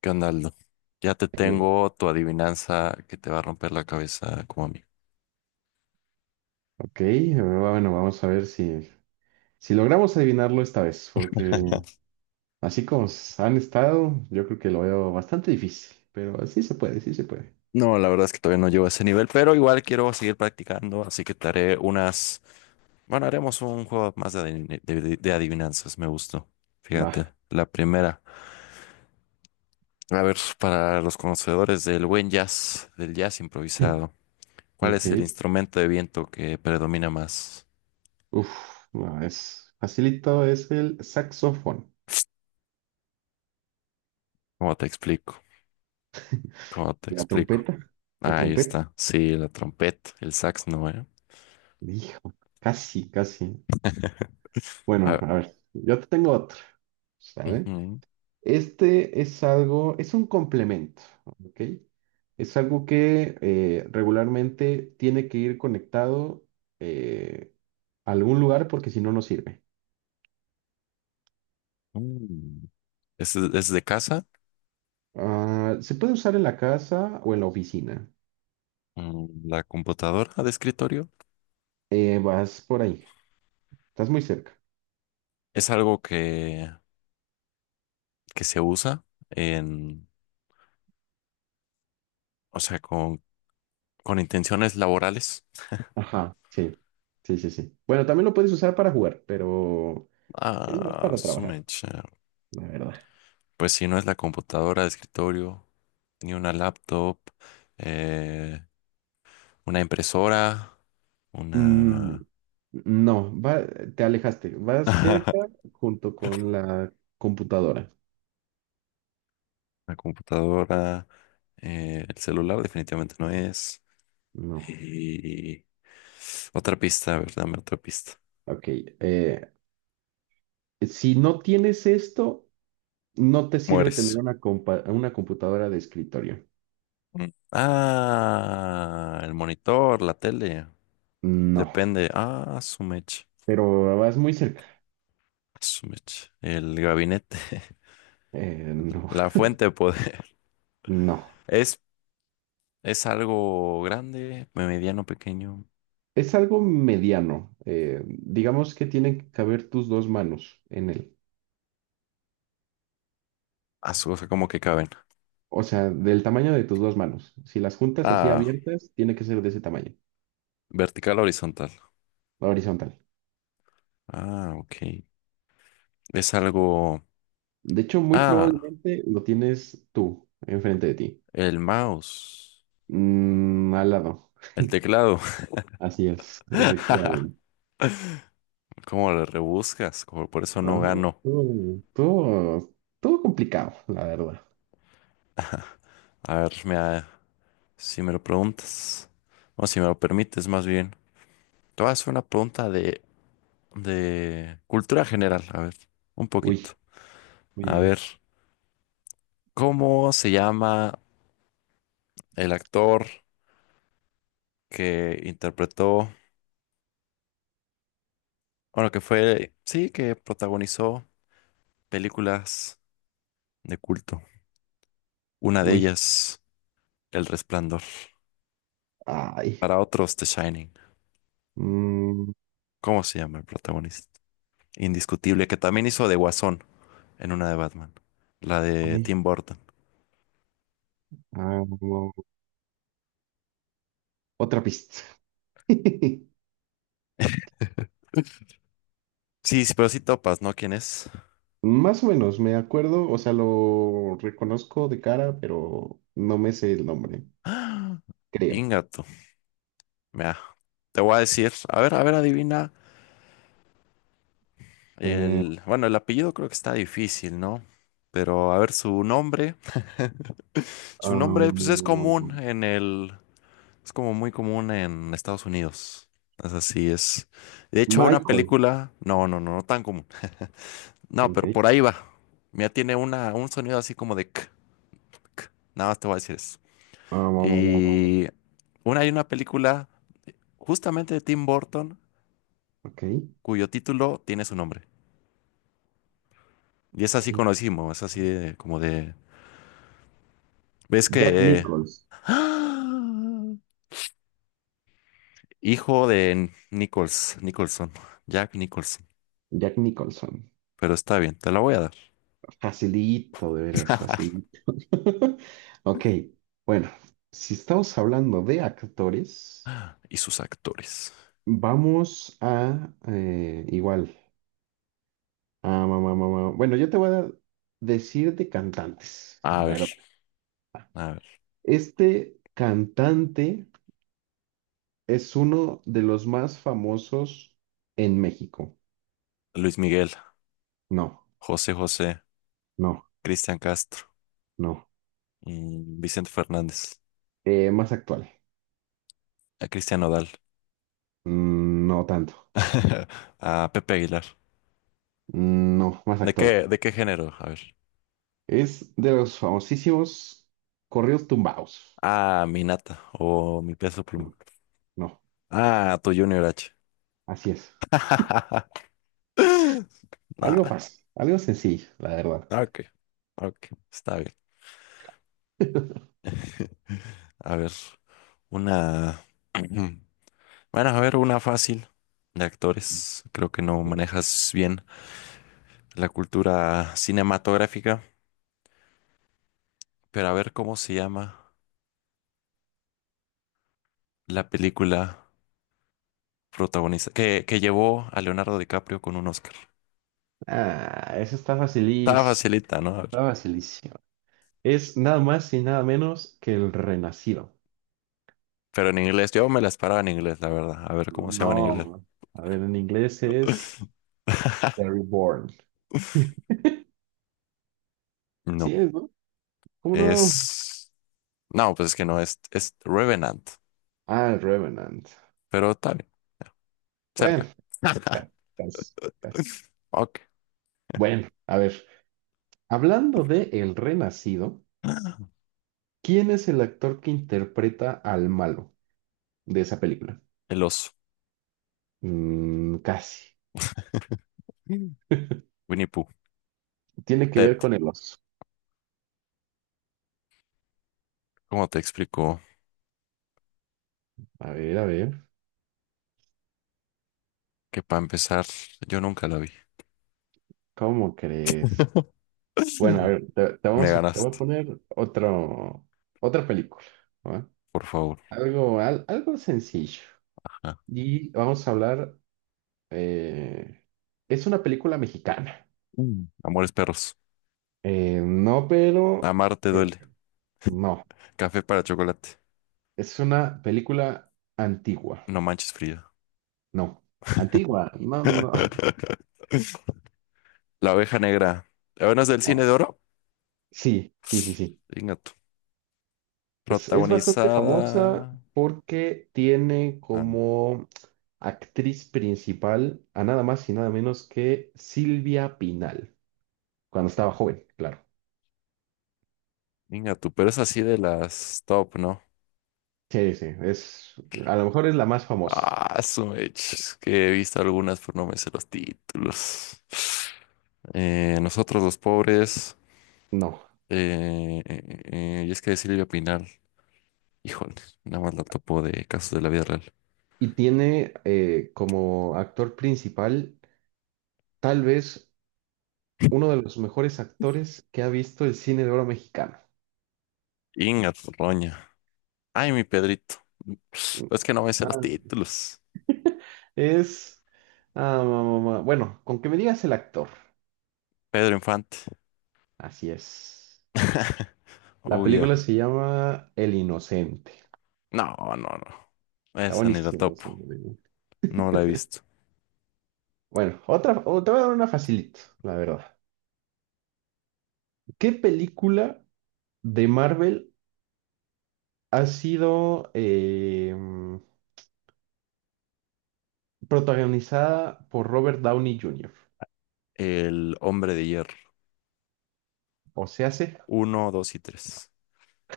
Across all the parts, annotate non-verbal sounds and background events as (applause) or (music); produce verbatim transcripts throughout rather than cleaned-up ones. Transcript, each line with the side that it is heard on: left: ¿Qué onda, Aldo? Ya te
right: Eh,
left: tengo tu adivinanza que te va a romper la cabeza como a mí.
right: ok, eh, bueno, vamos a ver si, si logramos adivinarlo esta vez, porque así como s- han estado, yo creo que lo veo bastante difícil, pero sí se puede, sí se puede.
left: No, la verdad es que todavía no llego a ese nivel, pero igual quiero seguir practicando, así que te haré unas... Bueno, haremos un juego más de, adivin- de- de- de adivinanzas, me gustó.
right: Va.
left: Fíjate, la primera. A ver, para los conocedores del buen jazz, del jazz improvisado,
right: (laughs)
left: ¿cuál
right: Ok.
left: es el instrumento de viento que predomina más?
right: Uf, no, es facilito, es el saxofón.
left: ¿Cómo te explico? ¿Cómo te
right: La
left: explico?
right: trompeta, la
left: Ahí
right: trompeta.
left: está. Sí, la trompeta, el sax no, ¿eh?
right: Hijo, casi, casi.
left: (laughs)
right: Bueno,
left: Ah,
right: a ver, yo te tengo otra, ¿sale?
left: ujú.
right: Este es algo, es un complemento, ¿ok? Es algo que eh, regularmente tiene que ir conectado eh, a algún lugar porque si no, no sirve.
left: Mm. Es, es de casa,
right: Ah, se puede usar en la casa o en la oficina.
left: mm, la computadora de escritorio.
right: Eh, vas por ahí, estás muy cerca.
left: Es algo que, que se usa en, o sea, con, con intenciones laborales.
right: Ajá, sí, sí, sí, sí. Bueno, también lo puedes usar para jugar, pero es más
left: Ah,
right: para
left: su
right: trabajar,
left: mecha.
right: la verdad.
left: Pues si no es la computadora de escritorio, ni una laptop, eh, una impresora,
right: Mm,
left: una,
right: no, va, te alejaste.
left: (laughs)
right: Vas
left: una
right: cerca junto con la computadora.
left: computadora, eh, el celular definitivamente no es.
right: No.
left: Y otra pista, a ver, dame otra pista.
right: Ok. Eh, si no tienes esto, no te sirve tener
left: Mueres.
right: una, compa- una computadora de escritorio.
left: Mm. Ah, el monitor, la tele.
right: No.
left: Depende. Ah, su mecha.
right: Pero vas muy cerca.
left: Su mecha. El gabinete.
right: Eh,
left: (laughs)
right: no.
left: La fuente de poder. (laughs)
right: No.
left: Es, es algo grande, mediano, pequeño.
right: Es algo mediano. Eh, digamos que tienen que caber tus dos manos en él.
left: Ah, su- o sea, como que caben.
right: O sea, del tamaño de tus dos manos. Si las juntas así
left: Ah,
right: abiertas, tiene que ser de ese tamaño,
left: vertical, horizontal.
right: horizontal.
left: Ah, ok. Es algo.
right: De hecho, muy
left: Ah,
right: probablemente lo tienes tú, enfrente de ti.
left: el mouse.
right: Mm, al lado.
left: El
right: (laughs)
left: teclado.
right: Así es,
left: (laughs)
right: efectivamente.
left: ¿Cómo le rebuscas? Como por eso
right: Ajá,
left: no gano.
right: estuvo, estuvo- estuvo complicado, la verdad.
left: A ver, mira, si me lo preguntas, o si me lo permites más bien, te voy a hacer una pregunta de, de cultura general, a ver, un poquito.
right: Uy, uy,
left: A ver,
right: uy,
left: ¿cómo se llama el actor que interpretó, bueno, que fue, sí, que protagonizó películas de culto? Una de
right: uy.
left: ellas, El Resplandor,
right: Ay.
left: para otros, The Shining.
right: Mm,
left: ¿Cómo se llama el protagonista? Indiscutible, que también hizo de Guasón en una de Batman. La de
right: ay,
left: Tim Burton.
right: ah, no. Otra pista. (laughs)
left: Sí, sí, pero sí topas, ¿no? ¿Quién es?
right: Más o menos, me acuerdo, o sea, lo reconozco de cara, pero no me sé el nombre,
left: (gasps) ¡Ah!
right: creo.
left: Ingato. Mira, te voy a decir. A ver, a ver, adivina.
right: Eh,
left: El, bueno, el apellido creo que está difícil, ¿no? Pero a ver, su nombre. Su nombre, pues es común
right: um,
left: en el. Es como muy común en Estados Unidos. Es así, es. De hecho, una
right: Michael.
left: película. No, no, no, no tan común. No, pero
right: Ok.
left: por ahí va. Mira, tiene una, un sonido así como de k. Nada más te voy a decir eso.
right: Um,
left: Y una, hay una película justamente de Tim Burton
right: ok.
left: cuyo título tiene su nombre. Y es así
right: Tim-
left: conocimos, es así de- como de... ¿Ves
right: Jack
left: que... eh,
right: Nichols.
left: ¡Ah! Hijo de Nichols, Nicholson, Jack Nicholson.
right: Jack Nicholson.
left: Pero está bien, te la voy a dar.
right: Facilito, de veras, facilito. (laughs) Ok, bueno, si estamos hablando de actores,
left: (laughs) Y sus actores.
right: vamos a eh, igual. Ah, mamá, mamá. Bueno, yo te voy a decir de cantantes,
left: A
right: la
left: ver,
right: verdad.
left: a ver.
right: Este cantante es uno de los más famosos en México.
left: Luis Miguel,
right: No,
left: José José,
right: no,
left: Cristian Castro,
right: no.
left: mm, Vicente Fernández,
right: Eh, más actual.
left: a Cristian Nodal,
right: Mm, no tanto.
left: (laughs) a Pepe Aguilar.
right: Mm, no, más
left: ¿De
right: actual.
left: qué, de qué género? A ver.
right: Es de los famosísimos corridos tumbados.
left: Ah, mi nata o mi peso pluma.
right: No, no,
left: Ah, tu Junior H.
right: así es.
left: (laughs)
right: Algo
left: Nah,
right: fácil, algo sencillo, la verdad.
left: ok, ok, está bien.
right: (laughs)
left: (laughs) A ver, una. (clears throat) Bueno, a ver, una fácil de actores. Creo que no manejas bien la cultura cinematográfica, pero a ver cómo se llama la película protagonista que, que llevó a Leonardo DiCaprio con un Oscar.
right: Ah, eso está
left: Estaba
right: facilísimo,
left: facilita, ¿no? A
right: está
left: ver,
right: facilísimo. Es nada más y nada menos que el Renacido.
left: pero en inglés, yo me las paraba en inglés, la verdad. A ver cómo se llama en inglés.
right: No, a ver, en inglés es The
left: (laughs)
right: Reborn. Sí,
left: No,
right: es, ¿no? ¿Cómo no?
left: es... No, pues es que no, es, es Revenant,
right: Ah, el Revenant.
left: pero está bien,
right: Bueno,
left: cerca.
right: ca- cas- cas-
left: Ok. (gasps)
right: bueno, a ver, hablando de el Renacido.
left: Ah,
right: ¿Quién es el actor que interpreta al malo de esa película?
left: el oso.
right: Mm, casi.
left: Mm.
right: (laughs)
left: Winnie Pooh.
right: Tiene que ver
left: Ted,
right: con el oso.
left: ¿cómo te explico?
right: A ver, a ver,
left: Que para empezar, yo nunca la vi.
right: ¿cómo crees?
left: (laughs)
right: Bueno, a ver, te, te
left: Me
right: vamos a, te voy a
left: ganaste,
right: poner otro, otra película, ¿va?
left: por favor.
right: Algo, al- algo sencillo.
left: Ajá.
right: Y vamos a hablar, eh, es una película mexicana.
left: Mm. Amores perros.
right: Eh, no, pero
left: Amarte
right: eh,
left: duele.
right: no.
left: Café para chocolate.
right: Es una película antigua.
left: No manches Frida.
right: No. Antigua, no, no. (laughs)
left: (laughs) La oveja negra. ¿La es del cine de
right: No.
left: oro?
right: Sí, sí, sí, sí.
left: Venga tú.
right: Pues es bastante famosa
left: Protagonizada.
right: porque tiene
left: Ah,
right: como actriz principal a nada más y nada menos que Silvia Pinal, cuando estaba joven, claro.
left: venga tú, pero es así de las top, ¿no?
right: Sí, sí, es, a lo mejor es la más famosa.
left: Ah, su mech, es que he visto algunas, pero no me sé los títulos. Eh, nosotros los pobres,
right: No.
left: eh, eh, eh, y es que de Silvia Pinal, híjole, nada más la topo de casos de la vida real.
right: Y tiene eh, como actor principal tal vez uno de los mejores actores que ha visto el cine de oro mexicano.
left: Inga tu roña. Ay, mi Pedrito. Pero es que no me sé los
right: Ah,
left: títulos.
right: es... ah, ma- ma- ma- bueno, con que me digas el actor.
left: Pedro Infante.
right: Así es.
left: (laughs)
right: La
left: Oh, yeah.
right: película se llama El Inocente.
left: No, no, no.
right: Está
left: Esa ni la
right: buenísima esa
left: topo.
right: película.
left: No la he visto.
right: Bueno, otra, o- te voy a dar una facilito, la verdad. ¿Qué película de Marvel ha sido eh, protagonizada por Robert Downey junior?
left: El hombre de hierro.
right: O se hace
left: Uno, dos y tres.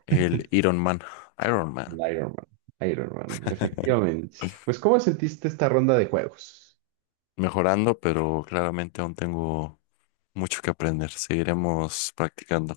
left: El Iron Man. Iron Man.
right: Iron Man. Iron Man,
left: (laughs)
right: efectivamente. Pues, ¿cómo sentiste esta ronda de juegos?
left: Mejorando, pero claramente aún tengo mucho que aprender. Seguiremos practicando.